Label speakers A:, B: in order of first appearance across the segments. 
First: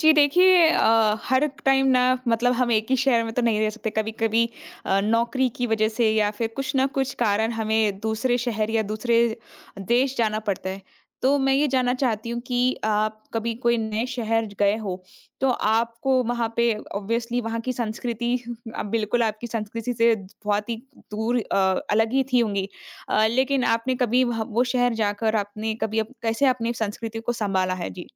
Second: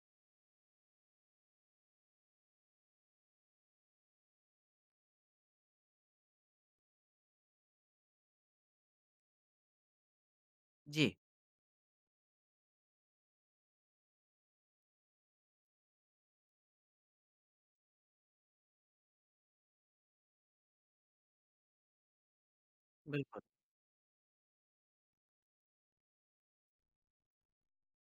A: जी देखिए हर टाइम ना मतलब हम एक ही शहर में तो नहीं रह सकते कभी कभी नौकरी की वजह से या फिर कुछ ना कुछ कारण हमें दूसरे शहर या दूसरे देश जाना पड़ता है।
B: जी,
A: तो मैं ये जानना चाहती हूँ कि आप कभी कोई नए शहर गए हो तो आपको वहाँ पे ऑब्वियसली वहाँ की संस्कृति अब बिल्कुल आपकी संस्कृति से बहुत ही दूर अलग ही थी होंगी।
B: बिल्कुल।
A: लेकिन आपने कभी वो शहर जाकर आपने कभी कैसे अपनी संस्कृति को संभाला है जी?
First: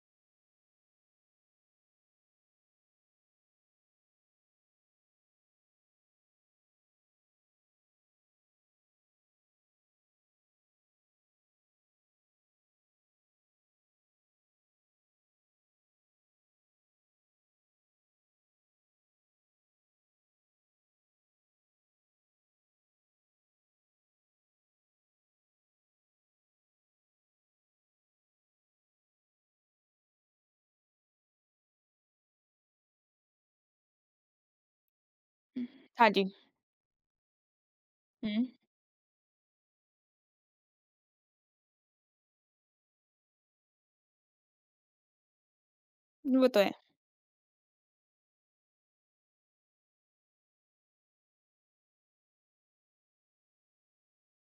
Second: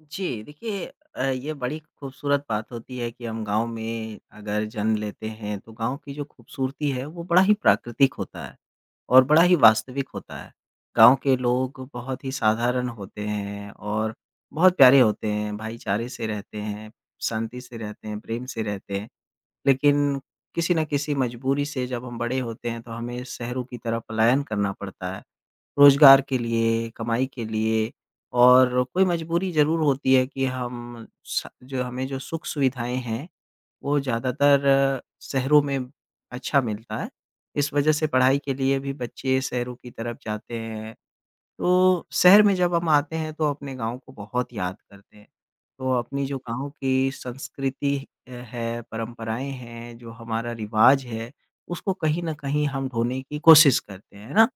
B: जी, देखिए ये बड़ी खूबसूरत बात होती है कि हम गाँव में अगर जन्म लेते हैं, तो गाँव की जो खूबसूरती है, वो बड़ा ही प्राकृतिक होता है और बड़ा ही वास्तविक होता है। गाँव के लोग बहुत ही साधारण होते हैं और बहुत प्यारे होते हैं, भाईचारे से रहते हैं, शांति से रहते हैं, प्रेम से रहते हैं। लेकिन किसी न किसी मजबूरी से जब हम बड़े होते हैं, तो हमें शहरों की तरफ पलायन करना पड़ता है। रोज़गार के लिए, कमाई के लिए और कोई मजबूरी ज़रूर होती है कि हम स जो हमें जो सुख-सुविधाएँ हैं, वो ज़्यादातर शहरों में
A: हाँ जी।
B: अच्छा मिलता है। इस वजह से पढ़ाई के लिए भी बच्चे शहरों की तरफ जाते हैं। तो शहर में जब हम आते हैं तो अपने गाँव को बहुत याद करते हैं। तो अपनी जो
A: वो तो
B: गाँव
A: है।
B: की संस्कृति है, परंपराएँ हैं, जो हमारा रिवाज है, उसको कहीं न कहीं हम ढोने की कोशिश करते हैं, है ना?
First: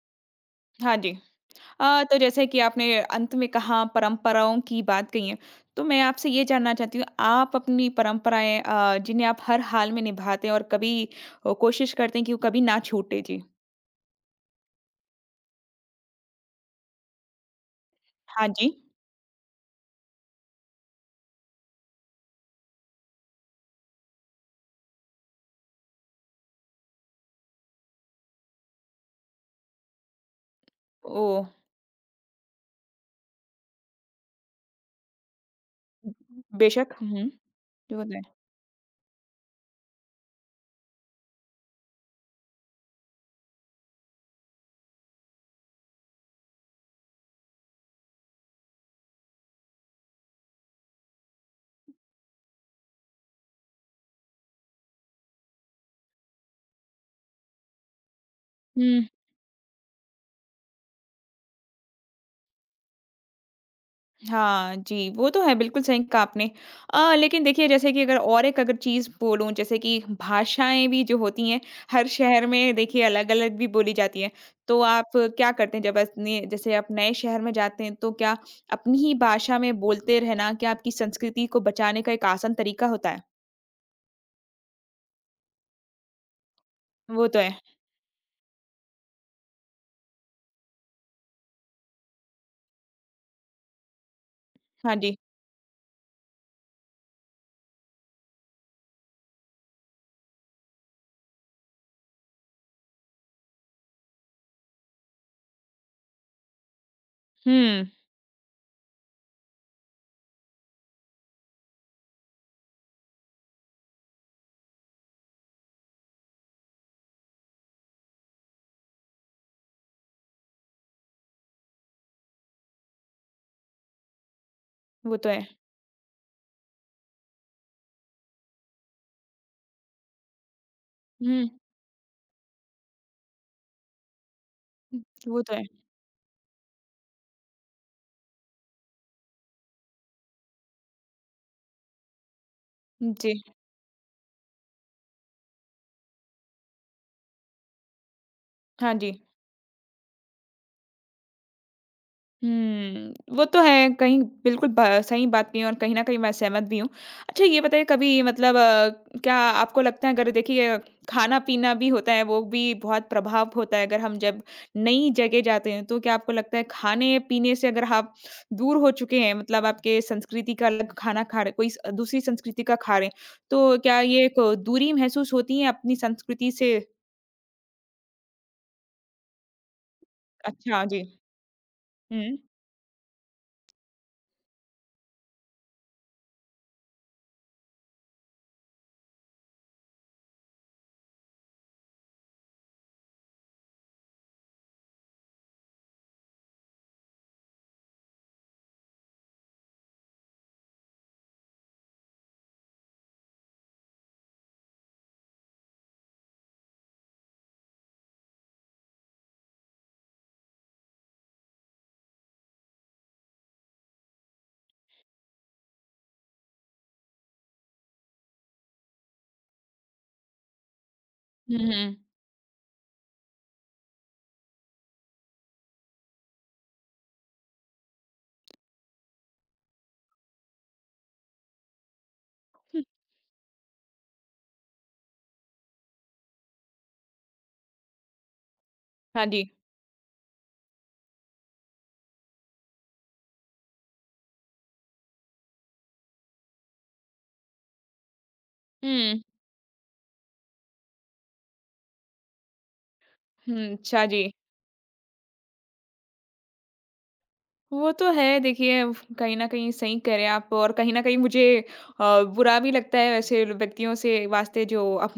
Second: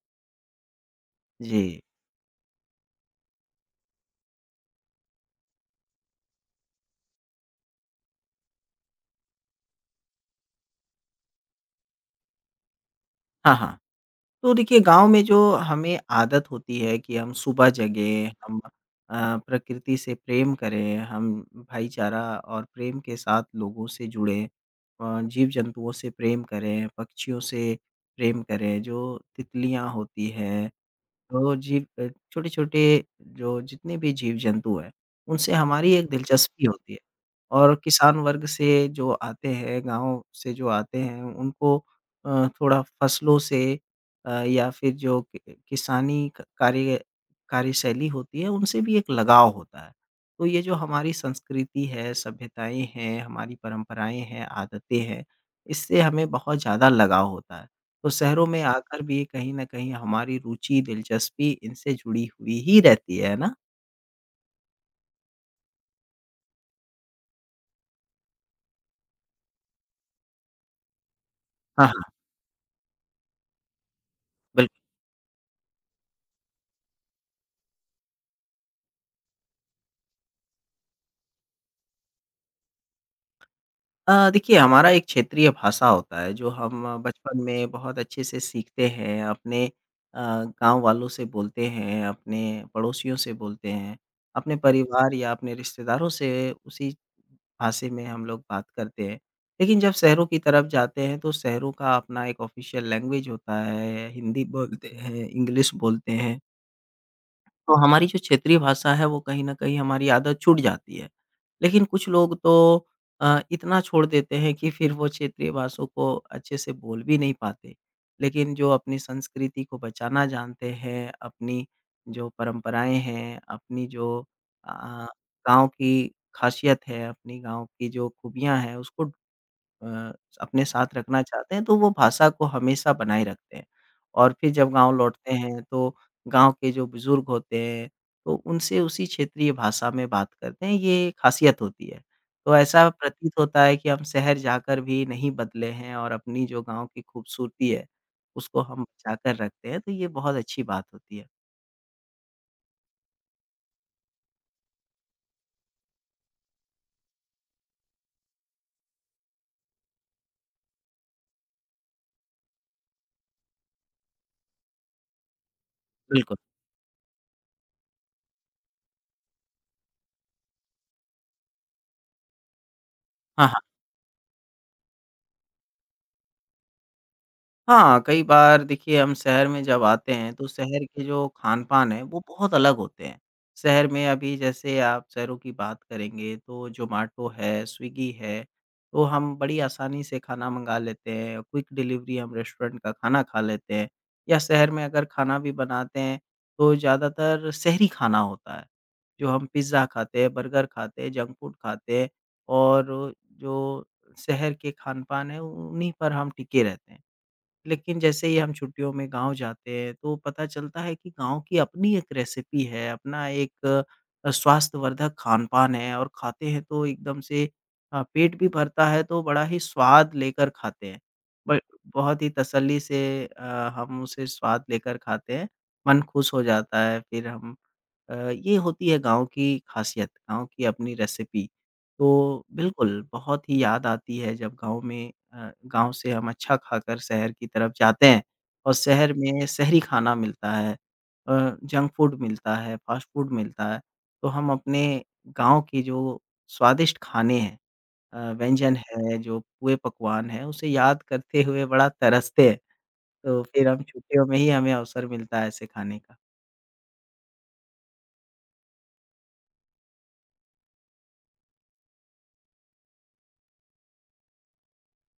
A: हाँ जी।
B: जी।
A: तो जैसे कि आपने अंत में कहा परंपराओं की बात कही है, तो मैं आपसे ये जानना चाहती हूँ आप अपनी परंपराएँ जिन्हें आप हर हाल में निभाते हैं और कभी कोशिश करते हैं कि वो कभी ना छूटे? जी।
B: हाँ, हाँ। तो देखिए गाँव में जो हमें आदत होती है कि हम सुबह जगें,
A: हाँ
B: हम
A: जी।
B: प्रकृति से प्रेम करें, हम भाईचारा और प्रेम के साथ लोगों से जुड़ें जीव-जंतुओं से प्रेम करें, पक्षियों से प्रेम करें, जो तितलियाँ होती हैं
A: ओह!
B: तो छोटे-छोटे जो जितने भी जीव-जंतु हैं, उनसे हमारी एक दिलचस्पी
A: बेशक।
B: होती है
A: हुँ, हुँ। ये
B: और
A: होता
B: किसान
A: है।
B: वर्ग से जो आते हैं, गाँव से जो आते हैं, उनको थोड़ा फसलों से या फिर जो कि किसानी क कार्य कार्यशैली होती है, उनसे भी एक लगाव होता है। तो ये जो हमारी संस्कृति है, सभ्यताएँ हैं, हमारी परंपराएँ हैं, आदतें हैं, इससे हमें बहुत ज़्यादा लगाव होता है। तो शहरों में
A: हुँ।
B: आकर भी कहीं न कहीं हमारी रुचि, दिलचस्पी इनसे जुड़ी हुई ही रहती है ना?
A: हाँ, जी, वो तो है, बिल्कुल सही कहा आपने। लेकिन देखिए जैसे कि अगर और एक अगर चीज़ बोलूँ जैसे कि भाषाएँ भी जो होती हैं,
B: हाँ, हाँ।
A: हर शहर में देखिए अलग-अलग भी बोली जाती हैं। तो
B: बिल्कुल।
A: आप क्या करते हैं जब अपने जैसे आप नए शहर में जाते हैं, तो क्या अपनी ही भाषा में बोलते रहना क्या आपकी संस्कृति को बचाने का एक आसान तरीका होता है?
B: देखिए हमारा एक क्षेत्रीय भाषा होता है जो हम
A: वो तो
B: बचपन
A: है।
B: में बहुत अच्छे से सीखते हैं, अपने गाँव वालों से बोलते हैं, अपने पड़ोसियों से बोलते हैं, अपने
A: हाँ
B: परिवार
A: जी।
B: या अपने रिश्तेदारों से उसी भाषा में हम लोग बात करते हैं। लेकिन जब शहरों की तरफ जाते हैं तो शहरों का अपना एक ऑफ़िशियल लैंग्वेज होता है, हिंदी बोलते हैं, इंग्लिश बोलते हैं। तो
A: हुँ,
B: हमारी जो क्षेत्रीय भाषा है वो कहीं न कहीं हमारी आदत छूट जाती है। लेकिन कुछ लोग तो इतना छोड़ देते हैं कि फिर वो क्षेत्रीय भाषा को अच्छे से बोल भी नहीं पाते। लेकिन जो अपनी संस्कृति को बचाना जानते हैं, अपनी जो परंपराएँ हैं, अपनी जो अ,
A: वो तो है।
B: गाँव की खासियत है, अपनी गाँव की जो खूबियाँ हैं उसको अ, अपने साथ रखना
A: हुँ,
B: चाहते हैं, तो वो भाषा को हमेशा बनाए रखते हैं। और फिर जब गाँव
A: हुँ,
B: लौटते
A: वो तो है।
B: हैं, तो गाँव के जो बुज़ुर्ग होते हैं, तो उनसे उसी क्षेत्रीय भाषा में बात करते हैं, ये खासियत होती है। तो ऐसा
A: जी,
B: प्रतीत होता है कि हम शहर जाकर भी नहीं बदले हैं और अपनी जो गाँव की खूबसूरती है, उसको हम
A: हाँ जी।
B: बचाकर रखते हैं, तो ये बहुत अच्छी बात होती है।
A: हुँ, वो तो है कहीं बिल्कुल ब सही बात कही और कहीं न कहीं मैं सहमत भी हूँ। अच्छा ये बताइए कभी मतलब क्या आपको लगता है अगर देखिए खाना-पीना भी होता है वो भी बहुत प्रभाव होता है अगर हम जब नई जगह जाते हैं, तो क्या आपको
B: बिल्कुल।
A: लगता है खाने-पीने से अगर आप दूर हो चुके हैं मतलब आपके संस्कृति का अलग खाना खा रहे कोई स दूसरी संस्कृति का खा रहे हैं,
B: हाँ।
A: तो क्या ये एक दूरी महसूस होती है अपनी संस्कृति से?
B: हाँ, कई बार देखिए हम शहर में जब आते हैं तो
A: अच्छा
B: शहर
A: जी।
B: के जो खान-पान है वो
A: हुँ।
B: बहुत अलग होते हैं। शहर में अभी जैसे आप शहरों की बात करेंगे तो ज़ोमैटो है, स्विगी है, तो हम बड़ी आसानी से खाना मँगा लेते हैं, क्विक डिलीवरी हम रेस्टोरेंट का खाना खा लेते हैं या शहर में अगर खाना भी बनाते हैं तो ज़्यादातर शहरी खाना होता है। जो हम पिज़्ज़ा खाते हैं, बर्गर खाते हैं, जंक फूड खाते हैं और जो शहर के खान-पान है उन्हीं पर हम टिके रहते हैं। लेकिन जैसे ही हम छुट्टियों में गाँव जाते हैं, तो पता चलता है कि गाँव की अपनी एक रेसिपी है, अपना एक स्वास्थ्यवर्धक खान-पान है और खाते हैं तो एकदम से पेट भी भरता है तो बड़ा ही स्वाद लेकर खाते हैं।
A: हुँ,
B: ब
A: हुँ।
B: बहुत ही तसल्ली से हम उसे स्वाद लेकर खाते हैं, मन खुश हो जाता है, ये होती है गाँव की खासियत, गाँव की अपनी रेसिपी। तो बिल्कुल, बहुत ही याद आती है जब गाँव से हम अच्छा खाकर शहर की तरफ जाते हैं और शहर
A: हाँ जी।
B: में शहरी खाना मिलता है जंक फूड मिलता है, फ़ास्ट फूड मिलता है, तो हम अपने गाँव के जो स्वादिष्ट खाने हैं व्यंजन है,
A: हुँ।
B: जो पुए पकवान हैं, उसे याद करते हुए बड़ा तरसते हैं। तो फिर
A: हुँ,
B: हम
A: अच्छा जी।
B: छुट्टियों में ही हमें अवसर मिलता है ऐसे खाने का।
A: वो तो है देखिए उफ, कहीं न कहीं सही कह रहे हैं आप और कहीं न कहीं मुझे बुरा भी लगता है वैसे व्यक्तियों से वास्ते जो अप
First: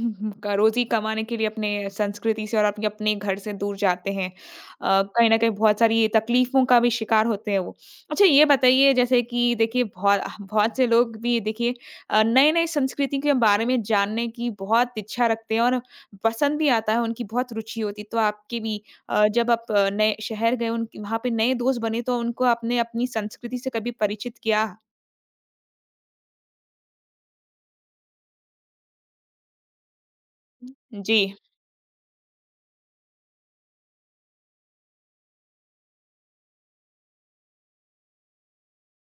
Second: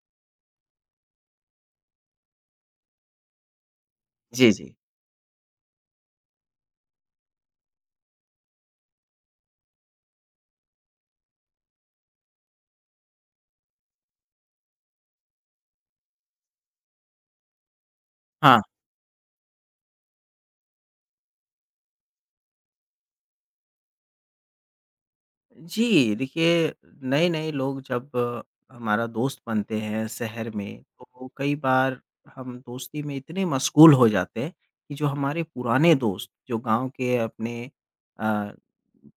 A: क रोज़ी कमाने के लिए अपने संस्कृति से और अपने अपने घर से दूर जाते हैं।
B: जी, जी।
A: कहीं न कहीं बहुत सारी तकलीफ़ों का भी शिकार होते हैं वो। अच्छा ये बताइए जैसे कि देखिए बहुत बहुत से लोग भी देखिए नए-नए संस्कृति के बारे में जानने की बहुत इच्छा रखते हैं और पसंद भी आता है, उनकी बहुत रुचि होती है। तो आपकी
B: हाँ।
A: भी जब आप नए शहर गए उन वहाँ पे नए दोस्त बने तो उनको आपने अपनी संस्कृति से कभी परिचित किया?
B: जी, देखिए नए-नए लोग जब हमारा दोस्त बनते हैं शहर में,
A: जी।
B: तो कई बार हम दोस्ती में इतने मशगूल हो जाते हैं कि जो हमारे पुराने दोस्त, जो गाँव के अपने अ,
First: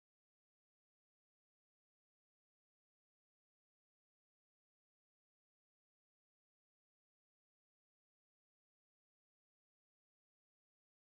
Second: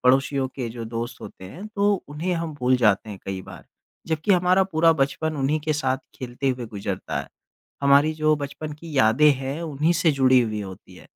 B: पड़ोसियों के जो दोस्त होते हैं, तो उन्हें हम भूल जाते हैं कई बार। जबकि हमारा पूरा बचपन उन्हीं के साथ खेलते हुए गुज़रता है। हमारी जो बचपन की यादें हैं, उन्हीं से जुड़ी हुई होती है।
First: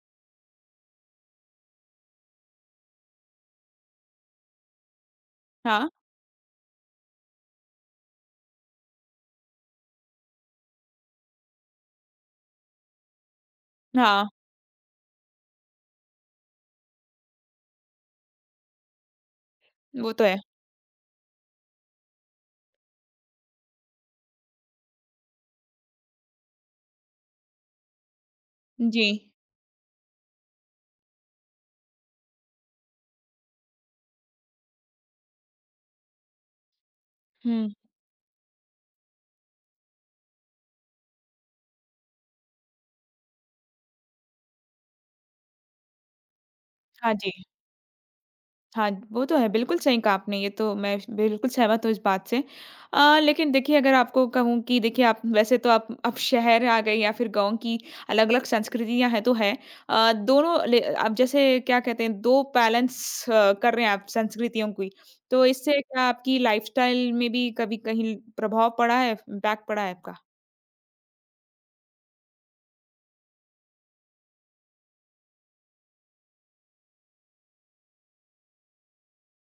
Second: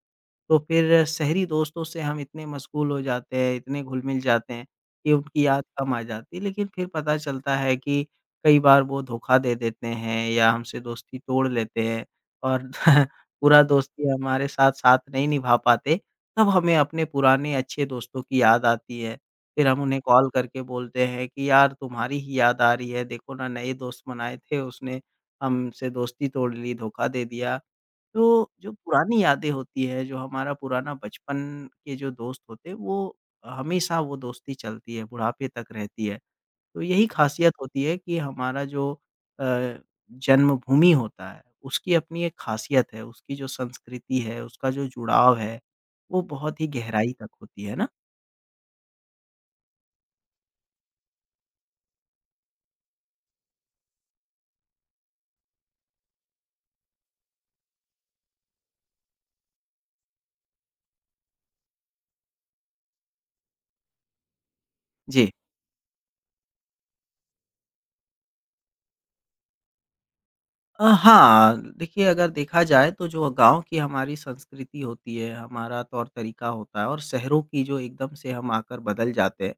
B: तो फिर शहरी दोस्तों से हम इतने मशगूल हो जाते हैं, इतने घुल-मिल जाते हैं कि उनकी याद
A: हाँ,
B: कम आ जाती है। लेकिन फिर पता चलता है कि कई बार वो धोखा दे देते हैं या हमसे दोस्ती तोड़ लेते हैं और पूरा दोस्ती
A: हाँ,
B: हमारे साथ साथ नहीं निभा पाते। तब हमें अपने पुराने अच्छे दोस्तों की याद आती है। फिर हम उन्हें
A: वो तो
B: कॉल
A: है।
B: करके बोलते हैं कि यार तुम्हारी ही याद आ रही है, देखो ना नए दोस्त बनाए थे उसने हमसे दोस्ती तोड़ ली, धोखा दे दिया। तो जो
A: जी।
B: पुरानी यादें होती है, जो हमारा पुराना बचपन के जो दोस्त होते हैं, वो हमेशा वो दोस्ती चलती है, बुढ़ापे तक रहती है। तो यही खासियत
A: हुँ।
B: होती है कि हमारा जो अ, जन्मभूमि होता है, उसकी अपनी एक खासियत है, उसकी जो संस्कृति है, उसका जो जुड़ाव है, वो बहुत ही गहराई
A: हाँ
B: तक
A: जी।
B: होती है ना?
A: हाँ, वो तो है। बिल्कुल सही कहा आपने, ये तो मैं बिल्कुल सहमत हूँ इस बात से। लेकिन देखिए अगर आपको कहूँ कि देखिए आप वैसे तो आप अब शहर आ गए या फिर गाँव की अलग-अलग संस्कृतियाँ हैं तो है। दोनों ले अब जैसे क्या कहते हैं 2 बैलेंस कर रहे हैं आप संस्कृतियों की,
B: जी।
A: तो इससे क्या आपकी लाइफ़स्टाइल में भी कभी कहीं प्रभाव पड़ा है, इम्पैक्ट पड़ा है आपका?
B: हाँ, देखिए अगर देखा जाए तो जो गाँव की हमारी संस्कृति होती है, हमारा तौर-तरीका होता है और शहरों की जो एकदम से हम आकर बदल जाते हैं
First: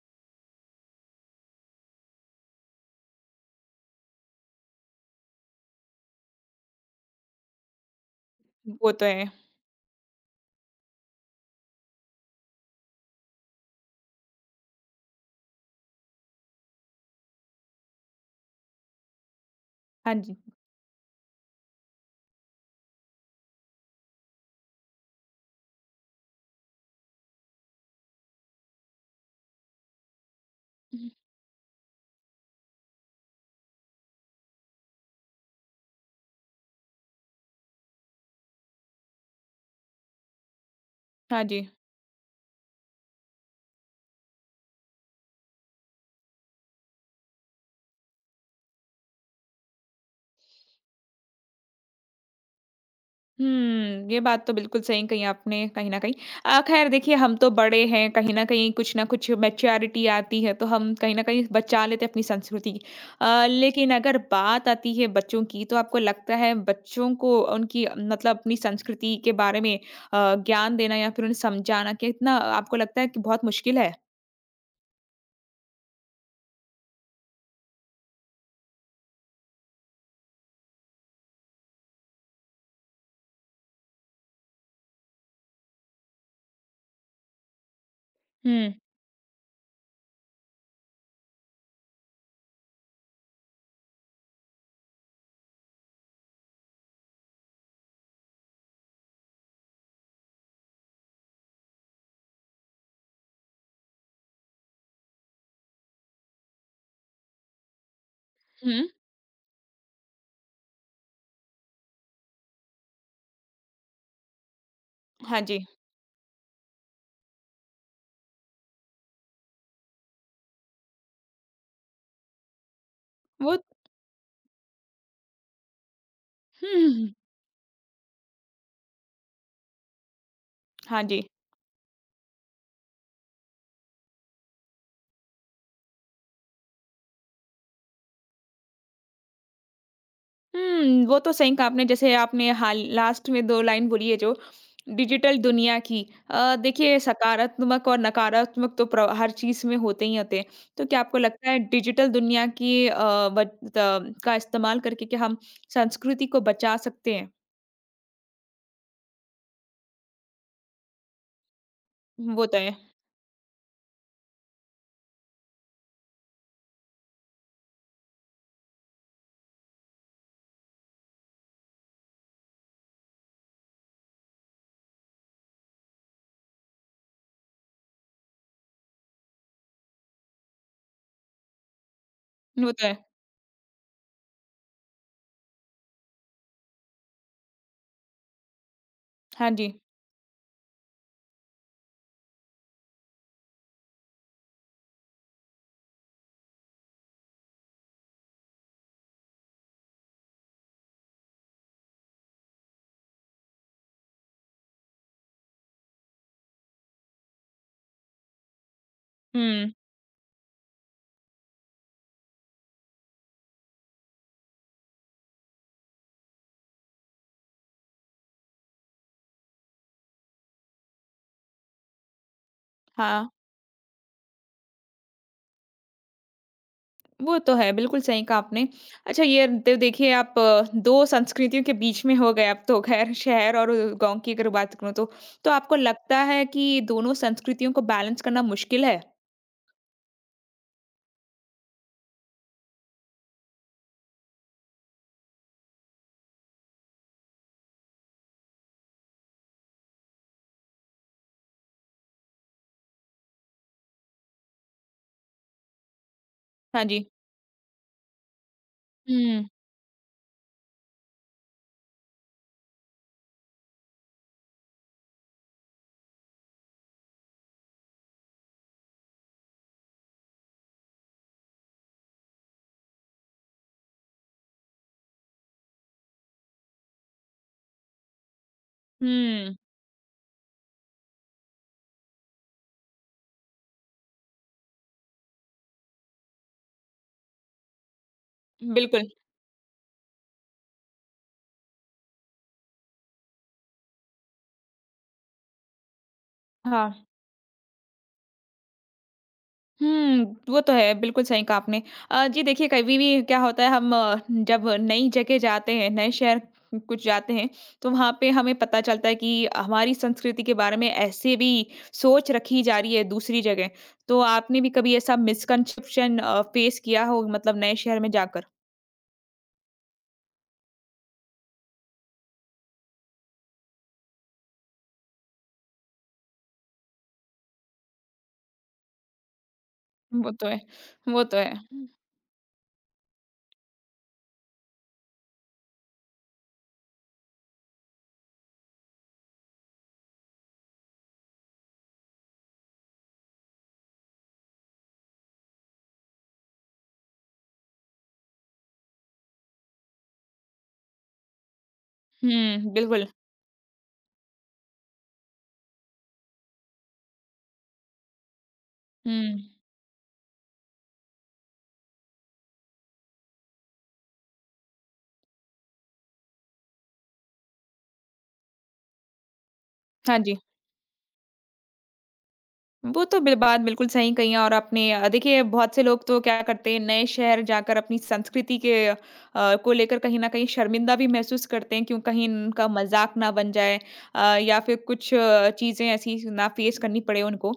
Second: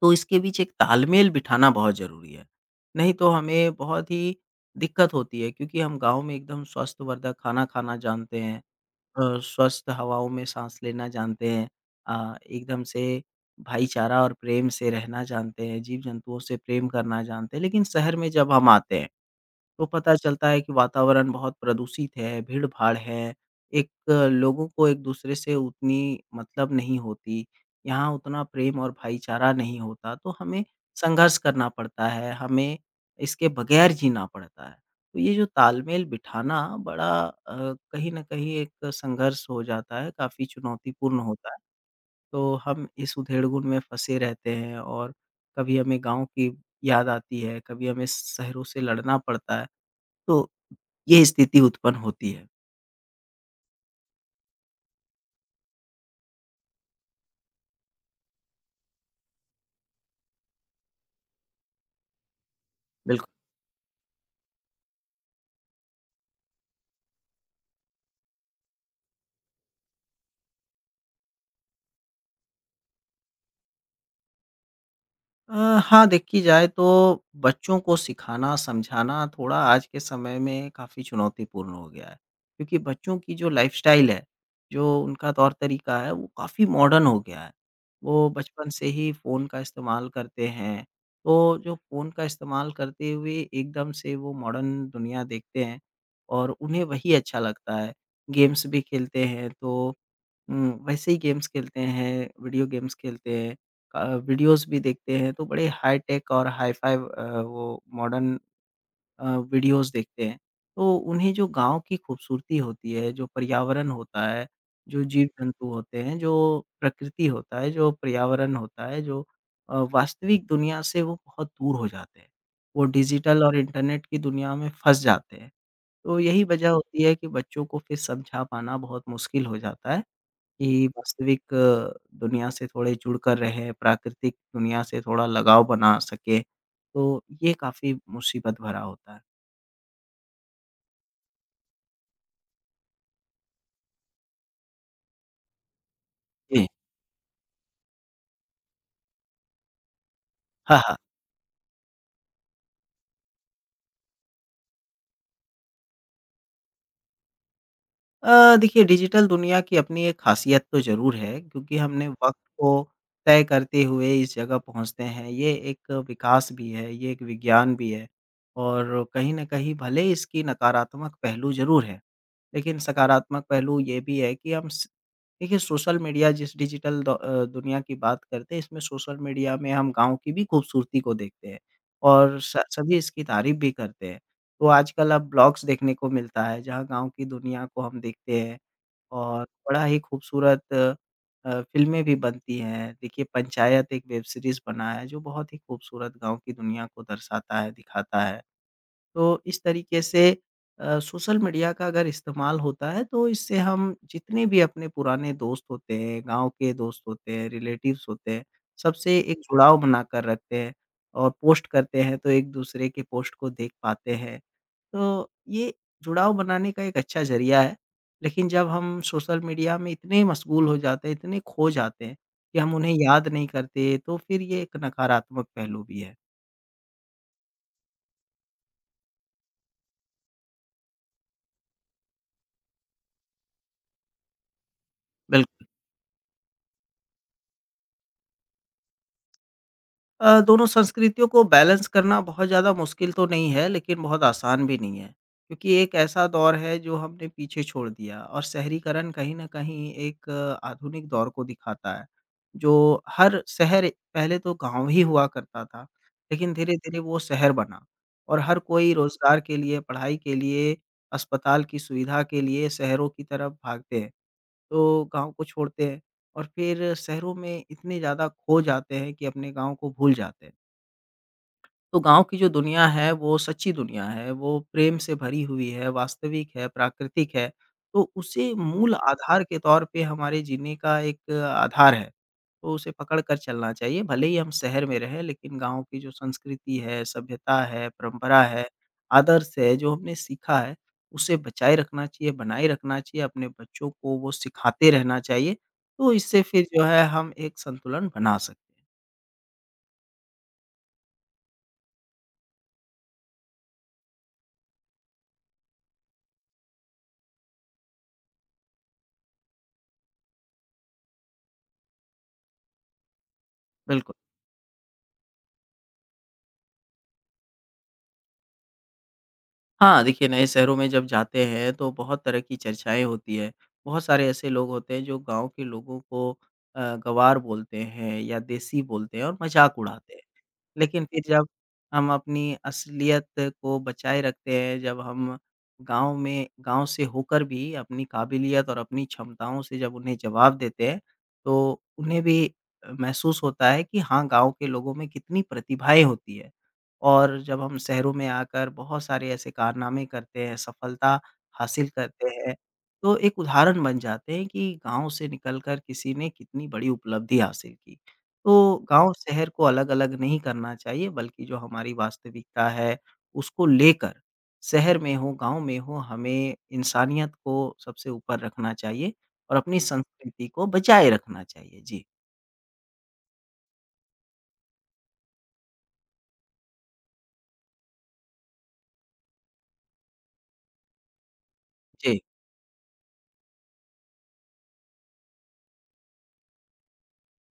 B: तो इसके बीच एक तालमेल बिठाना बहुत ज़रूरी है। नहीं तो हमें बहुत ही दिक्कत होती है क्योंकि हम गाँव में एकदम स्वस्थवर्धक खाना खाना जानते हैं
A: वो तो है।
B: स्वस्थ हवाओं में साँस लेना जानते हैं। एकदम से भाईचारा और प्रेम से रहना जानते हैं, जीव-जंतुओं से प्रेम करना जानते हैं, लेकिन शहर में जब हम आते हैं तो
A: हाँ
B: पता
A: जी।
B: चलता है कि वातावरण बहुत प्रदूषित है, भीड़-भाड़ है, एक लोगों को एक-दूसरे से उतनी मतलब नहीं होती, यहाँ उतना प्रेम और भाईचारा नहीं होता, तो हमें संघर्ष करना पड़ता है, हमें इसके बगैर जीना पड़ता है। तो ये जो तालमेल बिठाना बड़ा कहीं न कहीं एक संघर्ष हो जाता है, काफ़ी चुनौतीपूर्ण
A: हाँ
B: होता है,
A: जी।
B: तो हम इस उधेड़-बुन में फँसे रहते हैं और कभी हमें गाँव की याद आती है, कभी हमें शहरों से लड़ना पड़ता है, तो ये स्थिति उत्पन्न होती है।
A: हुँ, ये बात तो बिल्कुल सही कही आपने कहीं न कहीं। ख़ैर देखिए हम तो बड़े हैं, कहीं न कहीं कुछ न कुछ मैच्योरिटी आती है, तो हम कहीं न कहीं बचा लेते हैं अपनी संस्कृति की।
B: बिल्कुल।
A: लेकिन अगर बात आती है बच्चों की, तो आपको लगता है बच्चों को उनकी मतलब अपनी संस्कृति के बारे में ज्ञान देना या फिर उन्हें समझाना कितना आपको लगता है कि बहुत मुश्किल है?
B: अ, हाँ, देखी जाए तो बच्चों को सिखाना, समझाना थोड़ा आज के समय में काफ़ी चुनौतीपूर्ण हो गया है। क्योंकि बच्चों की जो लाइफ़स्टाइल है, जो उनका तौर-तरीका है, वो काफ़ी मॉडर्न हो गया है। वो बचपन
A: हुँ,
B: से ही फ़ोन का इस्तेमाल करते हैं। तो जो फ़ोन का इस्तेमाल करते हुए एकदम से वो मॉडर्न दुनिया देखते हैं और उन्हें वही अच्छा लगता है। गेम्स भी खेलते हैं तो वैसे ही गेम्स खेलते हैं, वीडियो गेम्स खेलते हैं। वीडियोज़ भी देखते हैं तो बड़े हाई-टेक और हाई-फाई वो मॉडर्न
A: हुँ।
B: अ, वीडियोज़ देखते हैं। तो उन्हें जो गाँव की खूबसूरती होती है, जो पर्यावरण होता है, जो
A: हाँ जी।
B: जीव-जंतु होते हैं, जो प्रकृति होता है, जो पर्यावरण होता है, जो वास्तविक दुनिया से वो बहुत दूर हो जाते हैं। वो डिजिटल
A: वो
B: और इंटरनेट की दुनिया में फँस जाते हैं। तो यही वजह
A: हुँ, हुँ,
B: होती है
A: हुँ।
B: कि बच्चों को फिर समझा पाना बहुत मुश्किल हो जाता है। कि
A: हाँ जी।
B: वास्तविक दुनिया से थोड़े जुड़कर रहें, प्राकृतिक दुनिया से थोड़ा लगाव बना सकें, तो ये काफ़ी मुसीबत भरा होता है।
A: हुँ, वो तो सही कहा आपने जैसे आपने हाल लास्ट में 2 लाइन बोली है जो डिजिटल दुनिया की
B: जी,
A: देखिए सकारात्मक और नकारात्मक तो प्र हर चीज़ में होते ही होते हैं।
B: हाँ,
A: तो
B: हाँ।
A: क्या आपको लगता है डिजिटल दुनिया की बच त का इस्तेमाल करके क्या हम संस्कृति को बचा सकते हैं?
B: देखिए डिजिटल दुनिया की अपनी एक ख़ासियत तो ज़रूर है क्योंकि हमने वक़्त
A: वो तो
B: को
A: है
B: तय करते हुए इस जगह पहुँचते हैं, ये एक विकास भी है, ये एक विज्ञान भी है और कहीं न कहीं भले इसकी नकारात्मक पहलू ज़रूर है। लेकिन सकारात्मक पहलू ये भी है कि हम स देखिए सोशल मीडिया जिस डिजिटल दुनिया की बात करते हैं इसमें सोशल मीडिया में हम गाँव की भी खूबसूरती को देखते हैं और स
A: वो तो है।
B: सभी इसकी तारीफ़ भी करते हैं। तो आजकल अब ब्लॉग्स देखने को मिलता है जहाँ गाँव की दुनिया को हम देखते हैं और
A: हाँ जी।
B: बड़ा ही खूबसूरत अ, फ़िल्में भी बनती हैं। देखिए पंचायत एक वेब सीरीज़ बना है जो बहुत ही खूबसूरत गाँव की दुनिया को दर्शाता है, दिखाता है। तो इस तरीके से सोशल मीडिया का अगर इस्तेमाल होता है तो इससे हम जितने भी अपने पुराने दोस्त होते हैं, गाँव के दोस्त होते हैं, रिलेटिव्स होते हैं, सबसे एक
A: हुँ,
B: जुड़ाव बनाकर रखते हैं और पोस्ट करते हैं तो एक-दूसरे के पोस्ट को देख पाते हैं। तो ये जुड़ाव बनाने का एक अच्छा ज़रिया है, लेकिन जब हम सोशल मीडिया में इतने मशगूल हो जाते हैं, इतने खो जाते हैं कि हम उन्हें याद
A: हाँ।
B: नहीं करते, तो फिर ये एक नकारात्मक पहलू भी है।
A: वो तो है, बिल्कुल सही कहा आपने। अच्छा ये तो देखिए आप 2 संस्कृतियों के बीच में हो गए आप तो ख़ैर शहर और गाँव की अगर बात करूँ तो। तो
B: बिल्कुल।
A: आपको लगता है कि दोनों संस्कृतियों को बैलेंस करना मुश्किल है?
B: दोनों संस्कृतियों को बैलेंस करना बहुत ज़्यादा मुश्किल तो नहीं है, लेकिन बहुत आसान भी नहीं है। क्योंकि एक ऐसा दौर है जो हमने पीछे छोड़ दिया और शहरीकरण कहीं न कहीं एक आधुनिक दौर को दिखाता है, जो हर शहर पहले तो गाँव ही हुआ करता था, लेकिन
A: हाँ
B: धीरे-धीरे
A: जी।
B: वो शहर बना और हर कोई रोज़गार
A: हुँ।
B: के लिए, पढ़ाई के लिए, अस्पताल की सुविधा के लिए शहरों की तरफ भागते हैं। तो गाँव को छोड़ते हैं और फिर शहरों में इतने ज़्यादा खो जाते हैं कि अपने गाँव को भूल जाते हैं। तो गाँव की जो दुनिया है वो सच्ची दुनिया है, वो प्रेम से भरी हुई है, वास्तविक है, प्राकृतिक है, तो उसे मूल आधार
A: हुँ,
B: के तौर पे हमारे जीने का एक आधार है, तो उसे पकड़ कर चलना चाहिए। भले ही हम शहर में रहें लेकिन गाँव की जो संस्कृति है, सभ्यता है, परंपरा है,
A: बिल्कुल।
B: आदर्श है, जो हमने सीखा है, उसे बचाए रखना चाहिए, बनाए रखना चाहिए, अपने बच्चों को वो सिखाते रहना चाहिए, तो इससे फिर जो
A: हाँ।
B: है हम एक संतुलन बना सकते हैं।
A: हुँ, वो तो है, बिल्कुल सही कहा आपने। जी देखिए, कभी भी क्या होता है हम जब नई जगह जाते हैं, नए शहर कुछ जाते हैं, तो वहाँ पे हमें पता चलता है कि हमारी संस्कृति के बारे में ऐसे भी सोच रखी जा रही है दूसरी जगह।
B: बिल्कुल।
A: तो आपने भी कभी ऐसा मिसकंसेप्शन फेस किया हो मतलब नए शहर में जाकर?
B: हाँ, देखिए नए शहरों में जब जाते हैं तो बहुत तरह की चर्चाएँ होती है। बहुत सारे ऐसे लोग होते हैं जो गाँव के लोगों को गँवार बोलते हैं या देसी बोलते हैं और मज़ाक उड़ाते हैं।
A: वो तो है,
B: लेकिन फिर
A: वो तो
B: जब
A: है।
B: हम अपनी असलियत को बचाए रखते हैं, जब हम गाँव में गाँव से होकर भी अपनी काबिलियत और अपनी क्षमताओं से जब उन्हें जवाब देते हैं, तो उन्हें भी महसूस होता है कि हाँ, गाँव के लोगों में कितनी प्रतिभाएँ होती है। और जब हम शहरों में आकर बहुत सारे ऐसे कारनामे करते हैं, सफलता हासिल करते हैं,
A: हुँ, बिल्कुल।
B: तो एक उदाहरण बन जाते हैं कि गाँव से निकलकर किसी ने कितनी बड़ी उपलब्धि हासिल की। तो गाँव
A: हुँ,
B: शहर को अलग-अलग नहीं करना चाहिए बल्कि जो हमारी वास्तविकता है, उसको लेकर शहर में हो, गाँव में हो, हमें इंसानियत को सबसे ऊपर रखना चाहिए और अपनी
A: हाँ जी।
B: संस्कृति को बचाए रखना चाहिए। जी,
A: वो तो बिल बात बिल्कुल सही कही है और आपने देखिए बहुत से लोग तो क्या करते हैं नए शहर जाकर अपनी संस्कृति के को लेकर कहीं न कहीं शर्मिंदा भी महसूस करते हैं क्यों
B: जी,
A: कहीं उनका मज़ाक ना बन जाए या फिर कुछ चीज़ें ऐसी ना फ़ेस करनी पड़े उनको।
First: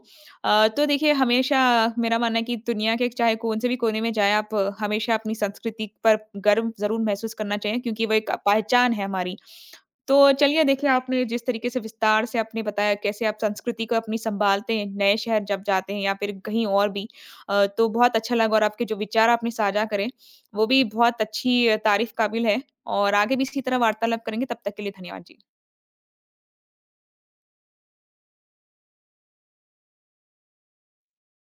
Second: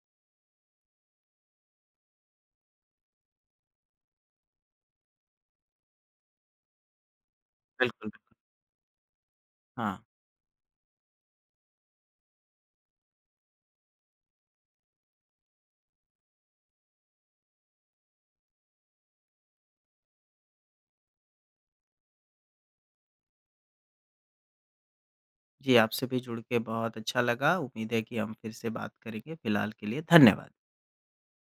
A: तो देखिए हमेशा मेरा मानना है कि दुनिया के चाहे कौन से भी कोने में जाएँ आप हमेशा अपनी संस्कृति पर गर्व ज़रूर महसूस करना चाहिए क्योंकि
B: बिल्कुल,
A: वो एक
B: बिल्कुल।
A: पहचान है हमारी।
B: हाँ,
A: तो चलिए देखिए आपने जिस तरीके से विस्तार से आपने बताया कैसे आप संस्कृति को अपनी संभालते हैं नए शहर जब जाते हैं या फिर कहीं और भी तो बहुत अच्छा लगा और आपके जो विचार आपने साझा करें वो भी बहुत अच्छी तारीफ काबिल है और आगे भी इसी तरह वार्तालाप करेंगे तब तक के लिए धन्यवाद जी।
B: जी आपसे भी जुड़ के बहुत अच्छा लगा। उम्मीद है कि हम फिर से बात करेंगे। फिलहाल के लिए धन्यवाद।